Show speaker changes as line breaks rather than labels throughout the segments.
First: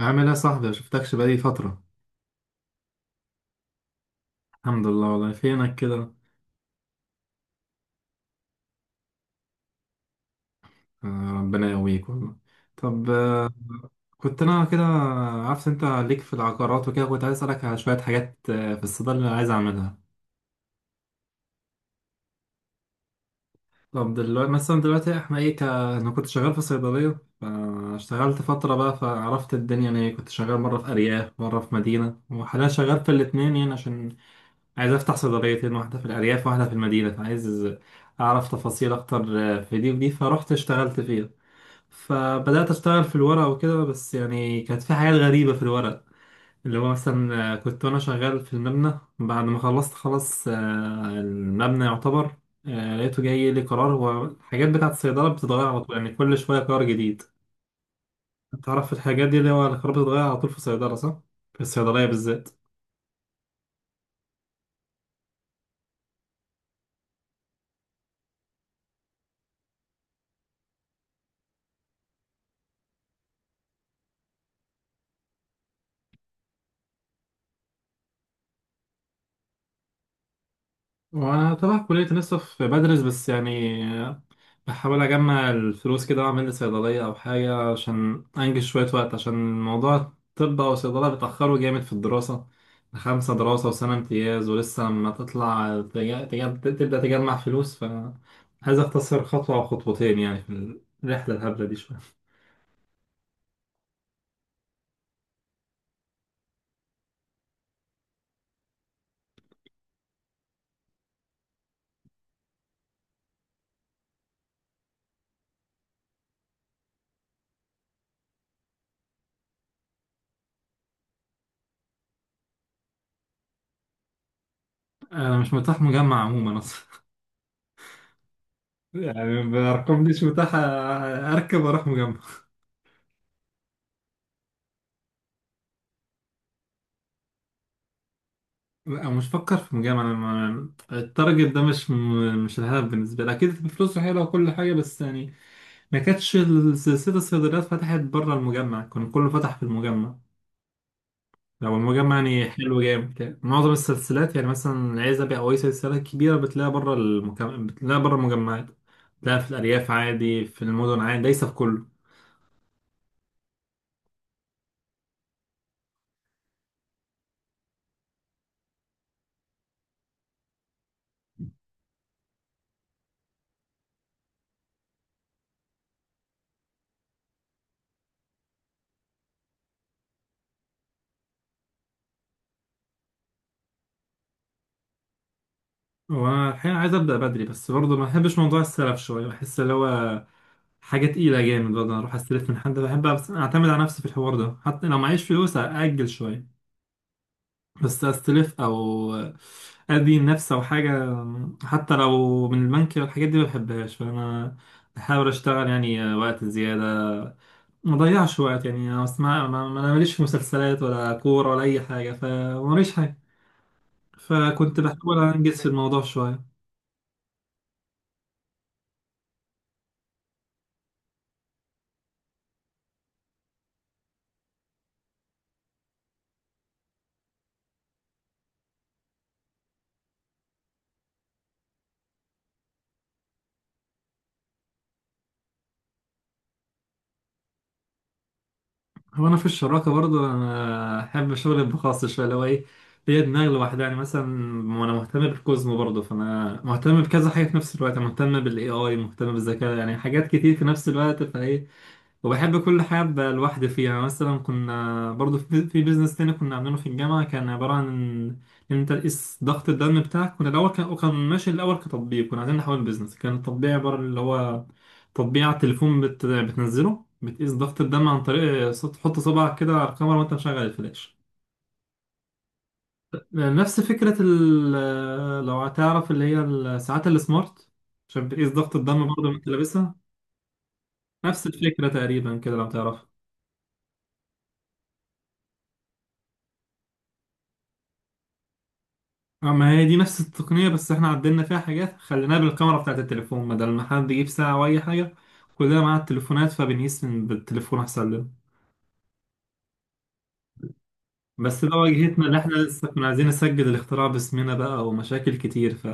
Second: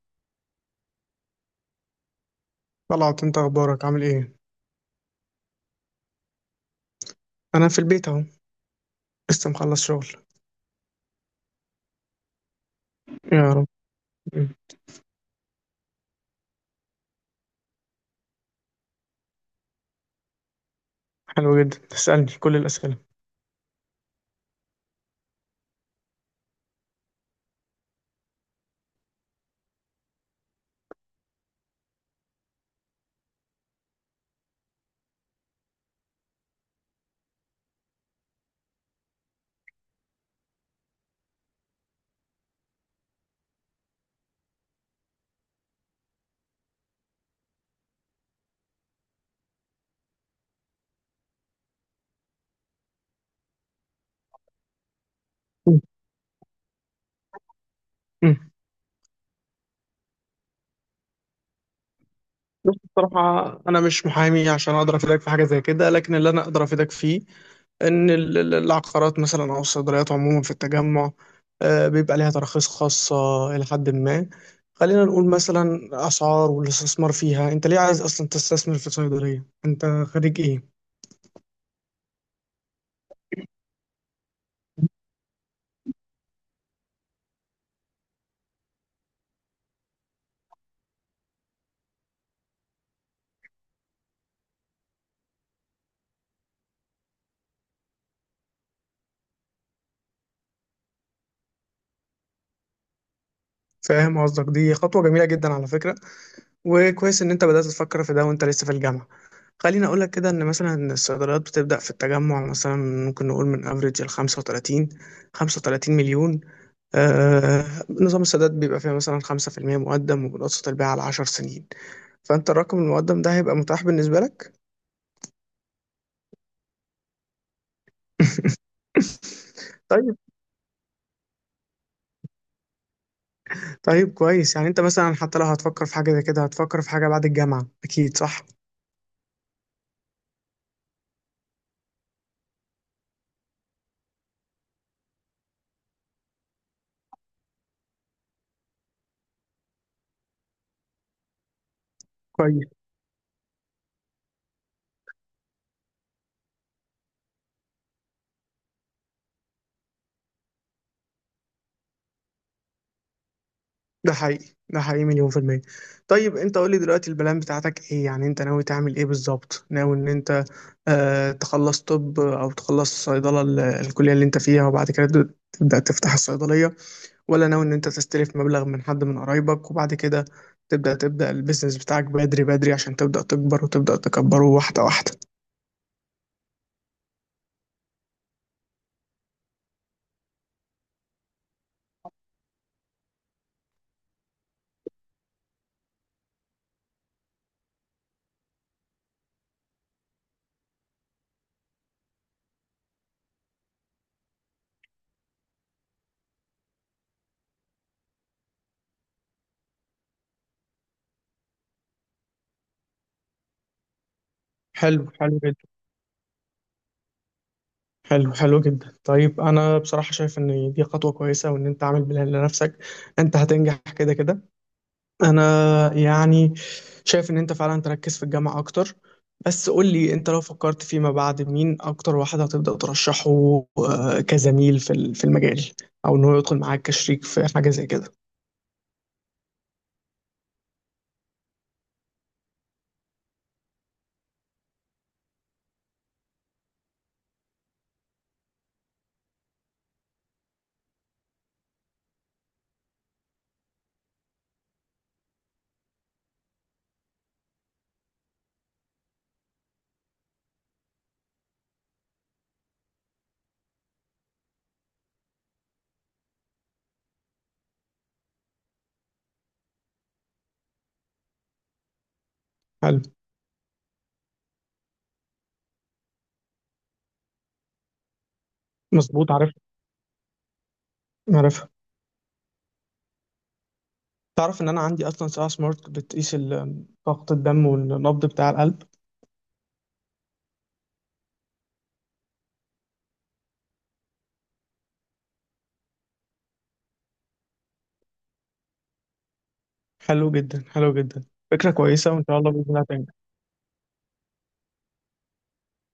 عامل ايه يا صاحبي؟ مشفتكش بقالي فترة.
طلعت انت، اخبارك، عامل ايه؟
الحمد لله والله. فينك كده؟
انا في البيت اهو. لسه مخلص شغل.
ربنا يقويك والله. طب
يا رب.
كنت
مم.
انا كده عارف انت ليك في العقارات وكده، كنت عايز اسألك على شوية حاجات في الصيدلة اللي عايز اعملها.
حلو جدا تسألني كل الاسئله.
طب دلوقتي مثلا، دلوقتي احنا ايه انا كنت شغال في صيدلية، فاشتغلت فترة بقى فعرفت الدنيا، يعني كنت شغال مرة في أرياف مرة في مدينة وحاليا شغال في الاتنين، يعني عشان عايز افتح صيدليتين، واحدة في الأرياف واحدة في المدينة، فعايز أعرف تفاصيل أكتر في دي ودي. فرحت اشتغلت فيه، فبدأت أشتغل في الورق وكده، بس يعني كانت في حاجات غريبة في الورق، اللي هو مثلا كنت وأنا شغال في المبنى بعد ما خلصت خلاص المبنى يعتبر لقيته جاي لي قرار. هو الحاجات بتاعة الصيدلة بتتغير على
مم.
طول، يعني كل شوية قرار جديد.
مم.
تعرف الحاجات دي اللي هو القرار بتتغير على طول في الصيدلة صح؟ في الصيدلية بالذات.
بص، بصراحة أنا مش محامي عشان أقدر أفيدك في حاجة زي كده، لكن اللي أنا أقدر أفيدك فيه إن العقارات مثلا أو الصيدليات عموما في التجمع بيبقى ليها تراخيص خاصة إلى حد ما. خلينا نقول مثلا أسعار والاستثمار فيها. أنت ليه عايز أصلا تستثمر في صيدلية؟ أنت خريج إيه؟
وأنا تبع كلية لسه في بدرس، بس يعني بحاول أجمع الفلوس كده وأعمل لي صيدلية أو حاجة عشان أنجز شوية وقت، عشان موضوع الطب أو الصيدلة بيتأخروا جامد في الدراسة. خمسة دراسة وسنة امتياز، ولسه ما تطلع تبدأ تجمع فلوس، فعايز أختصر خطوة أو خطوتين يعني في الرحلة الهبلة دي شوية.
فاهم قصدك، دي خطوة جميلة جدا على فكرة، وكويس ان انت بدأت تفكر في ده وانت لسه في الجامعة. خليني اقول لك كده، ان مثلا الصيدليات بتبدأ في التجمع مثلا ممكن نقول من افريج ال 35، 35 مليون. آه. نظام السداد بيبقى فيها مثلا 5% مقدم، وبنقسط البيع على 10 سنين، فانت الرقم المقدم ده هيبقى متاح بالنسبة لك؟
أنا مش متاح مجمع عموما أصلا. يعني بأرقام دي
طيب.
مش متاح أركب وأروح مجمع.
طيب كويس، يعني انت مثلا حتى لو هتفكر في حاجة زي كده هتفكر في حاجة بعد الجامعة اكيد، صح؟
لا، مش فكر في مجامعة. أنا ما- التارجت ده مش الهدف بالنسبة لي، أكيد فلوسه حلوة وكل حاجة، بس يعني ما كانتش السلسلة الصيدليات فتحت بره المجمع، كان كله فتح في المجمع. لو المجمع يعني
كويس.
حلو جامد، يعني معظم السلسلات يعني مثلا العزبي أو أي سلسلة كبيرة بتلاقيها بره بتلاقيها بره المجمعات. بتلاقيها في الأرياف عادي، في المدن عادي، ليس في كله.
ده حقيقي، ده حقيقي مليون في المية. طيب انت قول لي دلوقتي البلان بتاعتك ايه؟ يعني انت ناوي تعمل ايه بالظبط؟ ناوي ان انت تخلص طب او تخلص صيدلة الكلية اللي انت فيها وبعد كده تبدأ تفتح الصيدلية، ولا ناوي ان انت تستلف مبلغ من حد من قرايبك وبعد كده تبدأ البيزنس بتاعك بدري بدري عشان تبدأ تكبر وتبدأ تكبره واحدة واحدة؟
وأنا الحقيقة عايز أبدأ بدري، بس برضه ما بحبش موضوع السلف شوية، بحس اللي هو حاجة تقيلة جامد برضه أروح أستلف من حد. بحب أعتمد على نفسي في الحوار ده، حتى لو معيش فلوس أأجل شوية، بس استلف او ادي النفس او حاجه حتى لو من البنك، الحاجات دي ما بحبهاش. فانا بحاول اشتغل يعني وقت زياده، ما ضيعش وقت. يعني انا اسمع انا ماليش في مسلسلات ولا كوره ولا اي حاجه، فماليش حاجه، فكنت
حلو،
بحاول
حلو
انجز في
جدا.
الموضوع شويه.
حلو حلو جدا. طيب انا بصراحة شايف ان دي خطوة كويسة وان انت عامل بلان لنفسك. انت هتنجح كده كده. انا يعني شايف ان انت فعلا تركز في الجامعة اكتر. بس قول لي، انت لو فكرت فيما بعد مين اكتر واحد هتبدأ ترشحه كزميل في في المجال، او ان هو يدخل معاك كشريك في حاجة زي كده؟
هو في الشراكه برضو انا احب شغل الخاص شويه، اللي هو ايه، ليا دماغ لوحدها. يعني مثلا انا مهتم بالكوزمو برضو، فانا مهتم بكذا حاجه في نفس الوقت. أنا مهتم بالاي اي، مهتم بالذكاء، يعني حاجات كتير في نفس الوقت، فايه وبحب كل حاجة أبقى لوحدي فيها. مثلا كنا برضو في بيزنس تاني كنا عاملينه في الجامعة، كان عبارة عن إن أنت تقيس ضغط الدم بتاعك. كنا الأول كان وكان ماشي الأول كتطبيق، كنا عايزين نحول بيزنس. كان التطبيق عبارة اللي هو تطبيق على التليفون بتنزله بتقيس ضغط الدم عن طريق تحط صبعك كده على الكاميرا وأنت مشغل الفلاش.
حلو.
نفس فكرة لو هتعرف اللي هي الساعات السمارت، عشان بتقيس ضغط الدم برضه
مظبوط،
وأنت
عارف.
لابسها. نفس
عارف.
الفكرة تقريبا كده لو تعرف.
تعرف ان انا عندي اصلا ساعة سمارت بتقيس ضغط الدم والنبض بتاع القلب.
اه، ما هي دي نفس التقنية، بس احنا عدلنا فيها حاجات، خليناها بالكاميرا بتاعت التليفون بدل ما حد يجيب ساعة أو أي حاجة. كلنا معانا التليفونات، فبنقيس من بالتليفون أحسن لنا.
حلو جدا، حلو جدا.
بس
فكرة
ده
كويسة وان
واجهتنا، اللي
شاء الله
احنا
بإذن الله
لسه كنا
هتنجح.
عايزين نسجل الاختراع باسمنا بقى، ومشاكل كتير ف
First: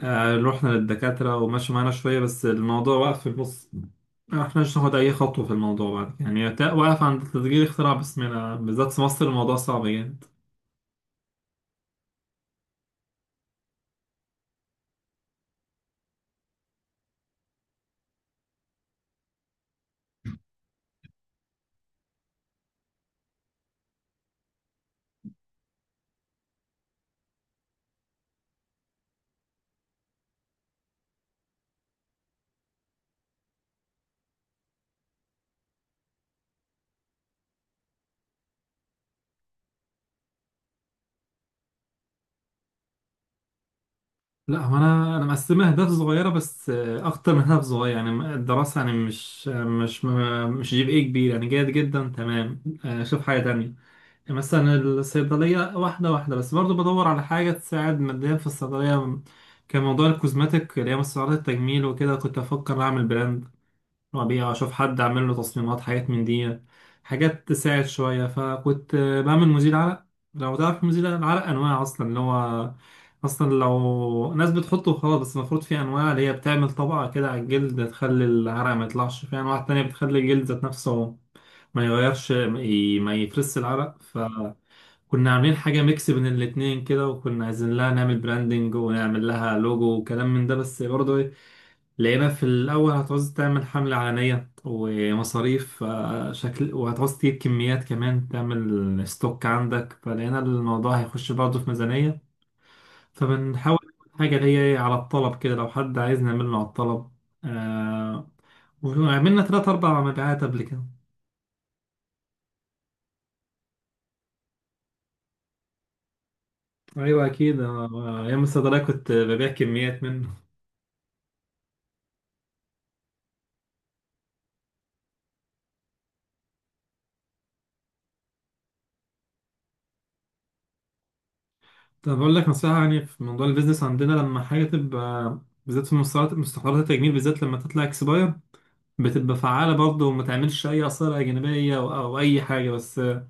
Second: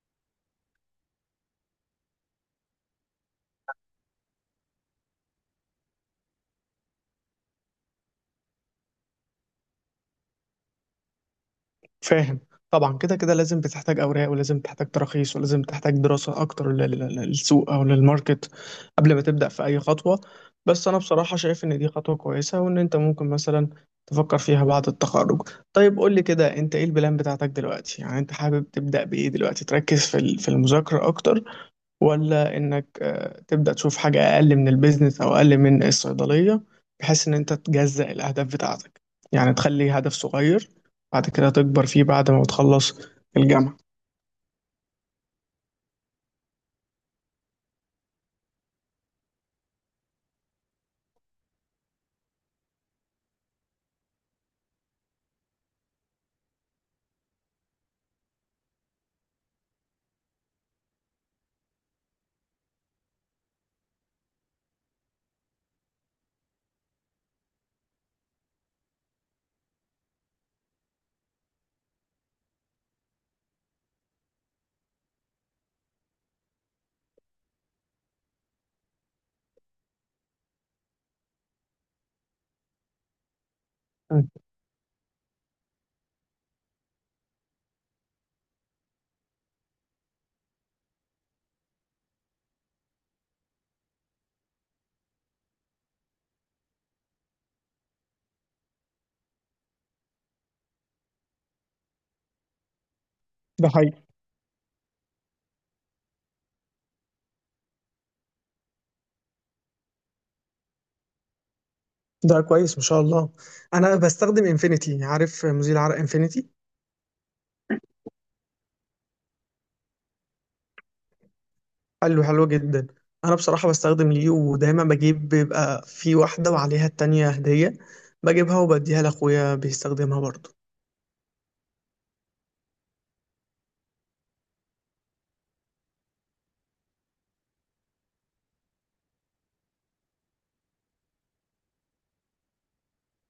رحنا للدكاترة ومشوا معانا شوية، بس الموضوع وقف في النص. ما احناش ناخد أي خطوة في الموضوع بعد كده. يعني واقف عند تسجيل اختراع باسمنا، بالذات في مصر الموضوع صعب جامد.
فاهم. طبعا كده كده لازم بتحتاج اوراق ولازم تحتاج تراخيص ولازم تحتاج دراسه اكتر للسوق او للماركت قبل ما تبدا في اي خطوه، بس انا بصراحه شايف ان دي خطوه كويسه وان انت ممكن مثلا تفكر فيها بعد التخرج. طيب قول لي كده، انت ايه البلان بتاعتك دلوقتي؟ يعني انت حابب تبدا بايه دلوقتي؟ تركز في في المذاكره اكتر، ولا انك تبدأ تشوف حاجة اقل من البيزنس او اقل من الصيدلية، بحيث ان انت تجزأ الاهداف بتاعتك؟ يعني تخلي هدف صغير بعد كده تكبر فيه بعد ما تخلص الجامعة.
لا، هو انا مقسمها اهداف صغيره، بس اكتر من هدف صغير. يعني الدراسه يعني مش مش جيب ايه كبير، يعني جيد جدا تمام. شوف حاجه تانية، يعني مثلا الصيدليه واحده واحده. بس برضو بدور على حاجه تساعد ماديا في الصيدليه، كان موضوع الكوزماتيك اللي هي مستحضرات التجميل وكده، كنت افكر اعمل براند وأبيع، أشوف حد أعمل له تصميمات حاجات من دي، حاجات تساعد شوية. فكنت بعمل مزيل عرق. لو تعرف مزيل العرق أنواع أصلا، اللي هو أصلا لو ناس بتحطه خلاص، بس المفروض في أنواع اللي هي بتعمل طبقة كده على الجلد تخلي العرق ما يطلعش، في أنواع تانية بتخلي الجلد ذات نفسه ما يغيرش، ما يفرس العرق.
مم.
فكنا عاملين حاجة ميكس بين الاتنين كده، وكنا عايزين لها نعمل براندنج ونعمل لها لوجو وكلام من ده، بس برضه لقينا في الأول هتعوز تعمل حملة إعلانية ومصاريف شكل، وهتعوز تجيب كميات كمان تعمل ستوك عندك، فلقينا الموضوع هيخش برضه في ميزانية.
ده
فبنحاول
حقيقي.
نعمل حاجة اللي هي على الطلب كده، لو حد عايز نعمله على الطلب. آه. وعملنا تلات أربع مبيعات قبل كده.
ده كويس، ما شاء الله. انا بستخدم انفينيتي، عارف مزيل عرق انفينيتي؟
أيوة أكيد، أيام الصيدلية كنت ببيع كميات منه.
حلو، حلو جدا. انا بصراحه بستخدم ليو، ودايما بجيب بيبقى في واحده وعليها التانية هديه، بجيبها وبديها لاخويا بيستخدمها برضه.
طب أقول لك نصيحة، يعني في موضوع البيزنس عندنا لما حاجة تبقى، بالذات في مستحضرات التجميل، بالذات لما تطلع اكسباير بتبقى فعالة برضه وما تعملش أي آثار جانبية أو أي حاجة، بس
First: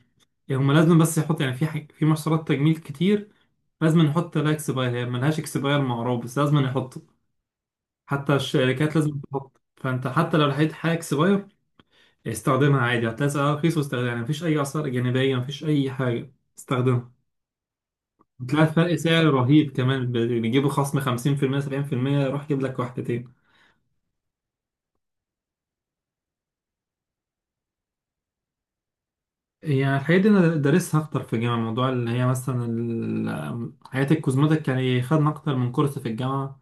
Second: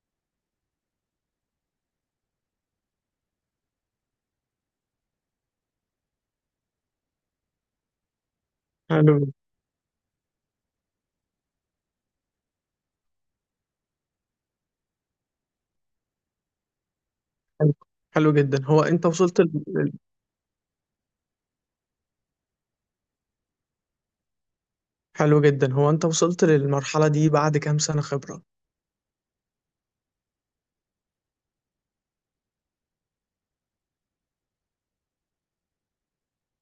هما لازم بس يحط. يعني في حاجة في محصولات تجميل كتير لازم نحط لها اكسباير، هي ملهاش اكسباير معروف بس لازم نحطه، حتى الشركات
حلو.
لازم تحط. فأنت حتى لو لقيت حاجة اكسباير استخدمها عادي، هتلاقي سعرها رخيص واستخدمها، يعني مفيش أي آثار جانبية مفيش أي حاجة، استخدمها.
حلو، حلو جدا.
هتلاقي
هو
فرق
انت
سعر
وصلت
رهيب كمان، بيجيبوا خصم 50% 70% يروح يجيب لك واحدتين.
حلو جدا هو انت وصلت للمرحلة دي بعد كام سنة خبرة؟
يعني الحاجات دي انا دارسها اكتر في الجامعه، الموضوع اللي هي مثلا حاجات الكوزماتيك، يعني خدنا اكتر من كورس في الجامعه،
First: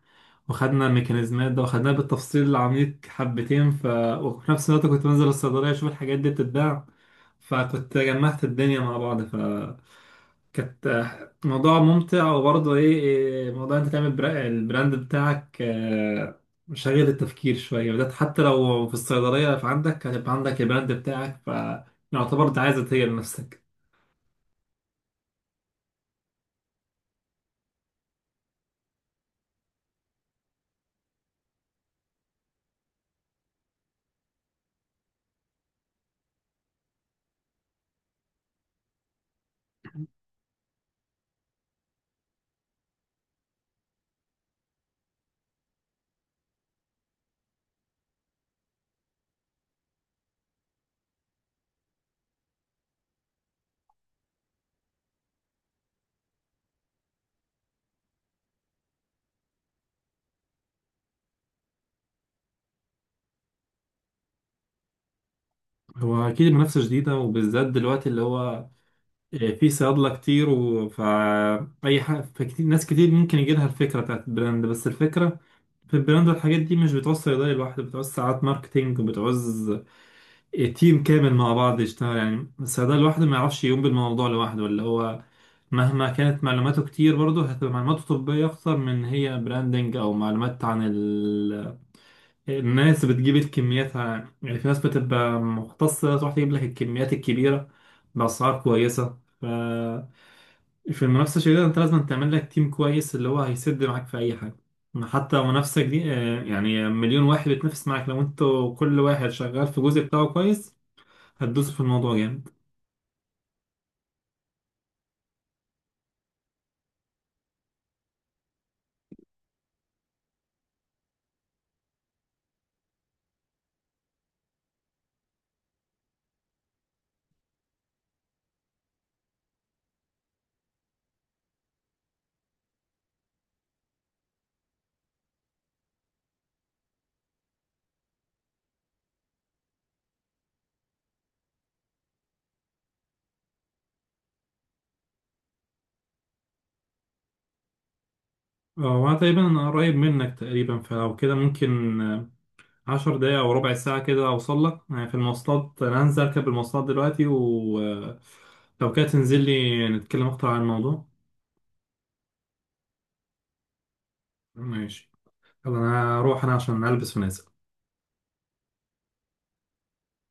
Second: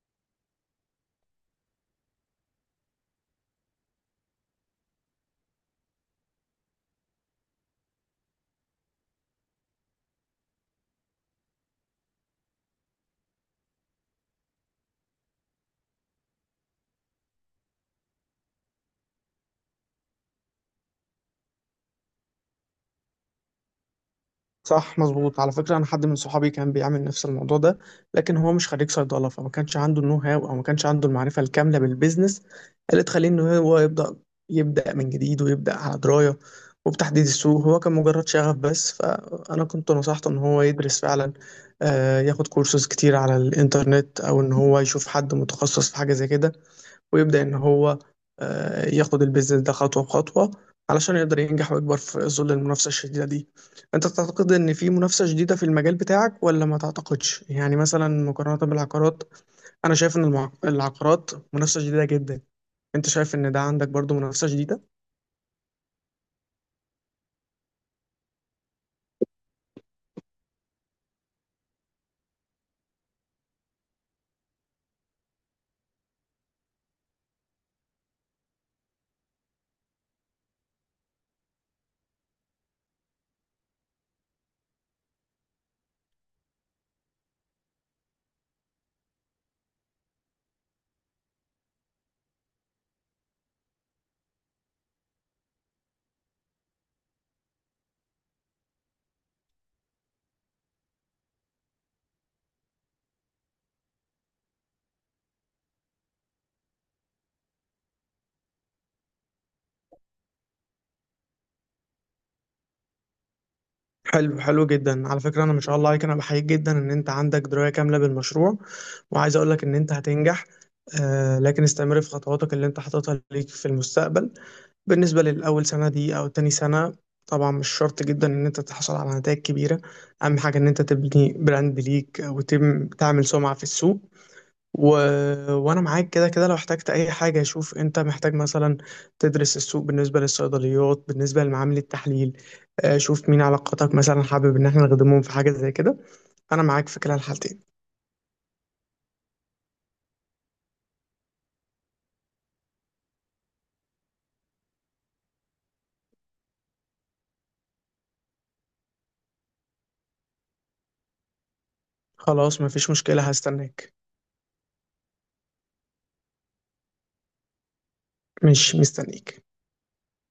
وخدنا الميكانيزمات ده وخدناها بالتفصيل العميق حبتين ف وفي نفس الوقت كنت بنزل الصيدليه اشوف الحاجات دي بتتباع، فكنت جمعت الدنيا مع بعض. كانت موضوع ممتع، وبرضه ايه إيه، موضوع انت تعمل البراند بتاعك شغل التفكير شوية بدأت، حتى لو في الصيدلية فعندك هتبقى عندك البراند بتاعك، فيعتبر انت عايز تغير لنفسك.
صح، مظبوط، على فكرة انا حد من صحابي كان بيعمل نفس الموضوع ده، لكن هو مش خريج صيدلة فما كانش عنده النو هاو او ما كانش عنده المعرفة الكاملة بالبيزنس اللي تخليه ان هو يبدأ من جديد ويبدأ على دراية وبتحديد السوق. هو كان مجرد شغف بس، فانا كنت نصحته ان هو يدرس فعلا، ياخد كورسات كتير على الانترنت، او ان هو يشوف حد متخصص في حاجة زي كده، ويبدأ إن هو ياخد البيزنس ده خطوة بخطوة علشان يقدر ينجح ويكبر في ظل المنافسة الشديدة دي. أنت تعتقد إن في منافسة شديدة في المجال بتاعك ولا ما تعتقدش؟ يعني مثلا مقارنة بالعقارات، أنا شايف إن العقارات منافسة شديدة جدا. أنت شايف إن ده عندك برضو منافسة شديدة؟
هو أكيد المنافسة شديدة، وبالذات دلوقتي اللي هو في صيادلة كتير فأي حاجة، فكتير ناس كتير ممكن يجيلها الفكرة بتاعت البراند. بس الفكرة في البراند والحاجات دي مش بتعوز صيدلية لوحده، بتعوز ساعات ماركتينج وبتعوز تيم كامل مع بعض يشتغل، يعني الصيدلي لوحده ما يعرفش يقوم بالموضوع لوحده، اللي هو مهما كانت معلوماته كتير برضه هتبقى معلوماته طبية أكتر من هي براندنج أو معلومات عن الناس بتجيب الكميات يعني في ناس بتبقى مختصة تروح تجيب لك الكميات الكبيرة بأسعار كويسة ف في المنافسة الشديدة أنت لازم تعمل لك تيم كويس، اللي هو هيسد معاك في أي حاجة. حتى منافسة دي يعني مليون واحد بيتنافس معاك، لو انتوا كل واحد شغال في جزء بتاعه كويس هتدوس في الموضوع جامد.
حلو، حلو جدا، على فكرة. أنا ما شاء الله عليك، أنا بحييك جدا إن أنت عندك دراية كاملة بالمشروع وعايز أقولك إن أنت هتنجح، لكن استمر في خطواتك اللي أنت حاططها ليك في المستقبل. بالنسبة للأول سنة دي أو تاني سنة طبعا مش شرط جدا إن أنت تحصل على نتائج كبيرة. أهم حاجة إن أنت تبني براند ليك وتعمل سمعة في السوق، و... وأنا معاك كده كده. لو احتجت أي حاجة شوف أنت محتاج مثلا تدرس السوق بالنسبة للصيدليات، بالنسبة لمعامل التحليل، شوف مين علاقاتك مثلا حابب إن احنا نخدمهم في حاجة زي كده. أنا معاك في كلا الحالتين.
وانا تقريبا قريب منك تقريبا، فلو كده ممكن عشر دقايق او ربع ساعة كده اوصل لك، يعني في المواصلات انا هنزل اركب المواصلات دلوقتي، ولو كده تنزل لي نتكلم اكتر عن الموضوع.
خلاص، مفيش مشكلة، هستناك.
ماشي. يلا انا هروح انا عشان البس ونازل.
مش مستنيك.